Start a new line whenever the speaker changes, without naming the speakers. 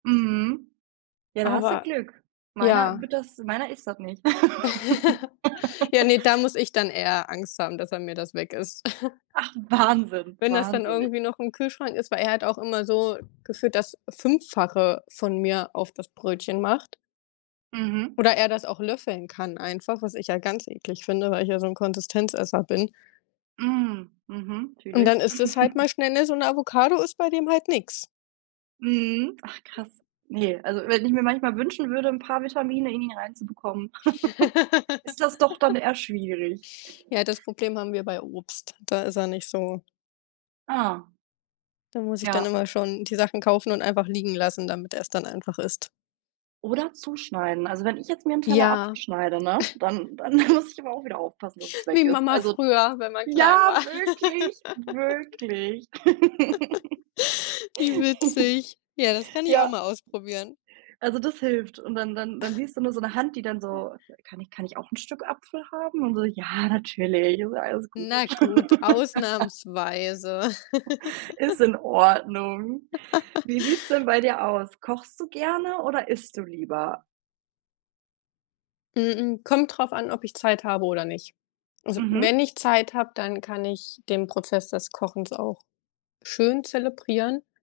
Mhm. Ja, da hast du
Aber
Glück. Meiner
ja.
wird das meiner isst das nicht.
Ja, ne, dann muss ich dann eher Angst haben, dass er mir das weg isst.
Ach, Wahnsinn,
Wenn das dann
wahnsinnig.
irgendwie noch im Kühlschrank ist, weil er hat auch immer so gefühlt das Fünffache von mir auf das Brötchen macht.
Mhm.
Oder er das auch löffeln kann einfach, was ich ja ganz eklig finde, weil ich ja so 'n Konsistenzesser bin.
Hm, mhm,
Und dann
natürlich.
ist es halt mal schnell ne, so 'ne Avocado ist bei dem halt nix.
Mhm. Ach krass. Ne, also, wenn ich mir manchmal wünschen würde, 'n paar Vitamine in ihn reinzubekommen, ist das doch dann eher schwierig.
Ja, das Problem haben wir bei Obst, da ist er nicht so
Ah.
Da muss ich dann
Ja.
immer schon die Sachen kaufen und einfach liegen lassen, damit er's dann einfach isst.
Oder zuschneiden. Also wenn ich jetzt mir 'nen Teller
Ja.
abschneide, ne, dann dann muss ich aber auch wieder aufpassen, dass es weg
Wie
ist.
Mama
Also
früher, wenn man klein
ja,
war.
wirklich wirklich.
Wie witzig. Ja, das kann ich auch
Ja
mal ausprobieren.
also das hilft und dann, dann siehst du nur so 'ne Hand, die dann
[unintelligible]
so kann ich kann ich auch 'n Stück Apfel haben? Und so: „Ja, natürlich, ist alles
Na
gut.“
gut, ausnahmsweise.
Ist in Ordnung. Wie sieht's denn bei dir aus, kochst du gerne oder isst du lieber?
M m kommt drauf an, ob ich Zeit habe oder nicht. Also, wenn
Mhm.
ich Zeit habe, dann kann ich den Prozess des Kochens auch schön zelebrieren.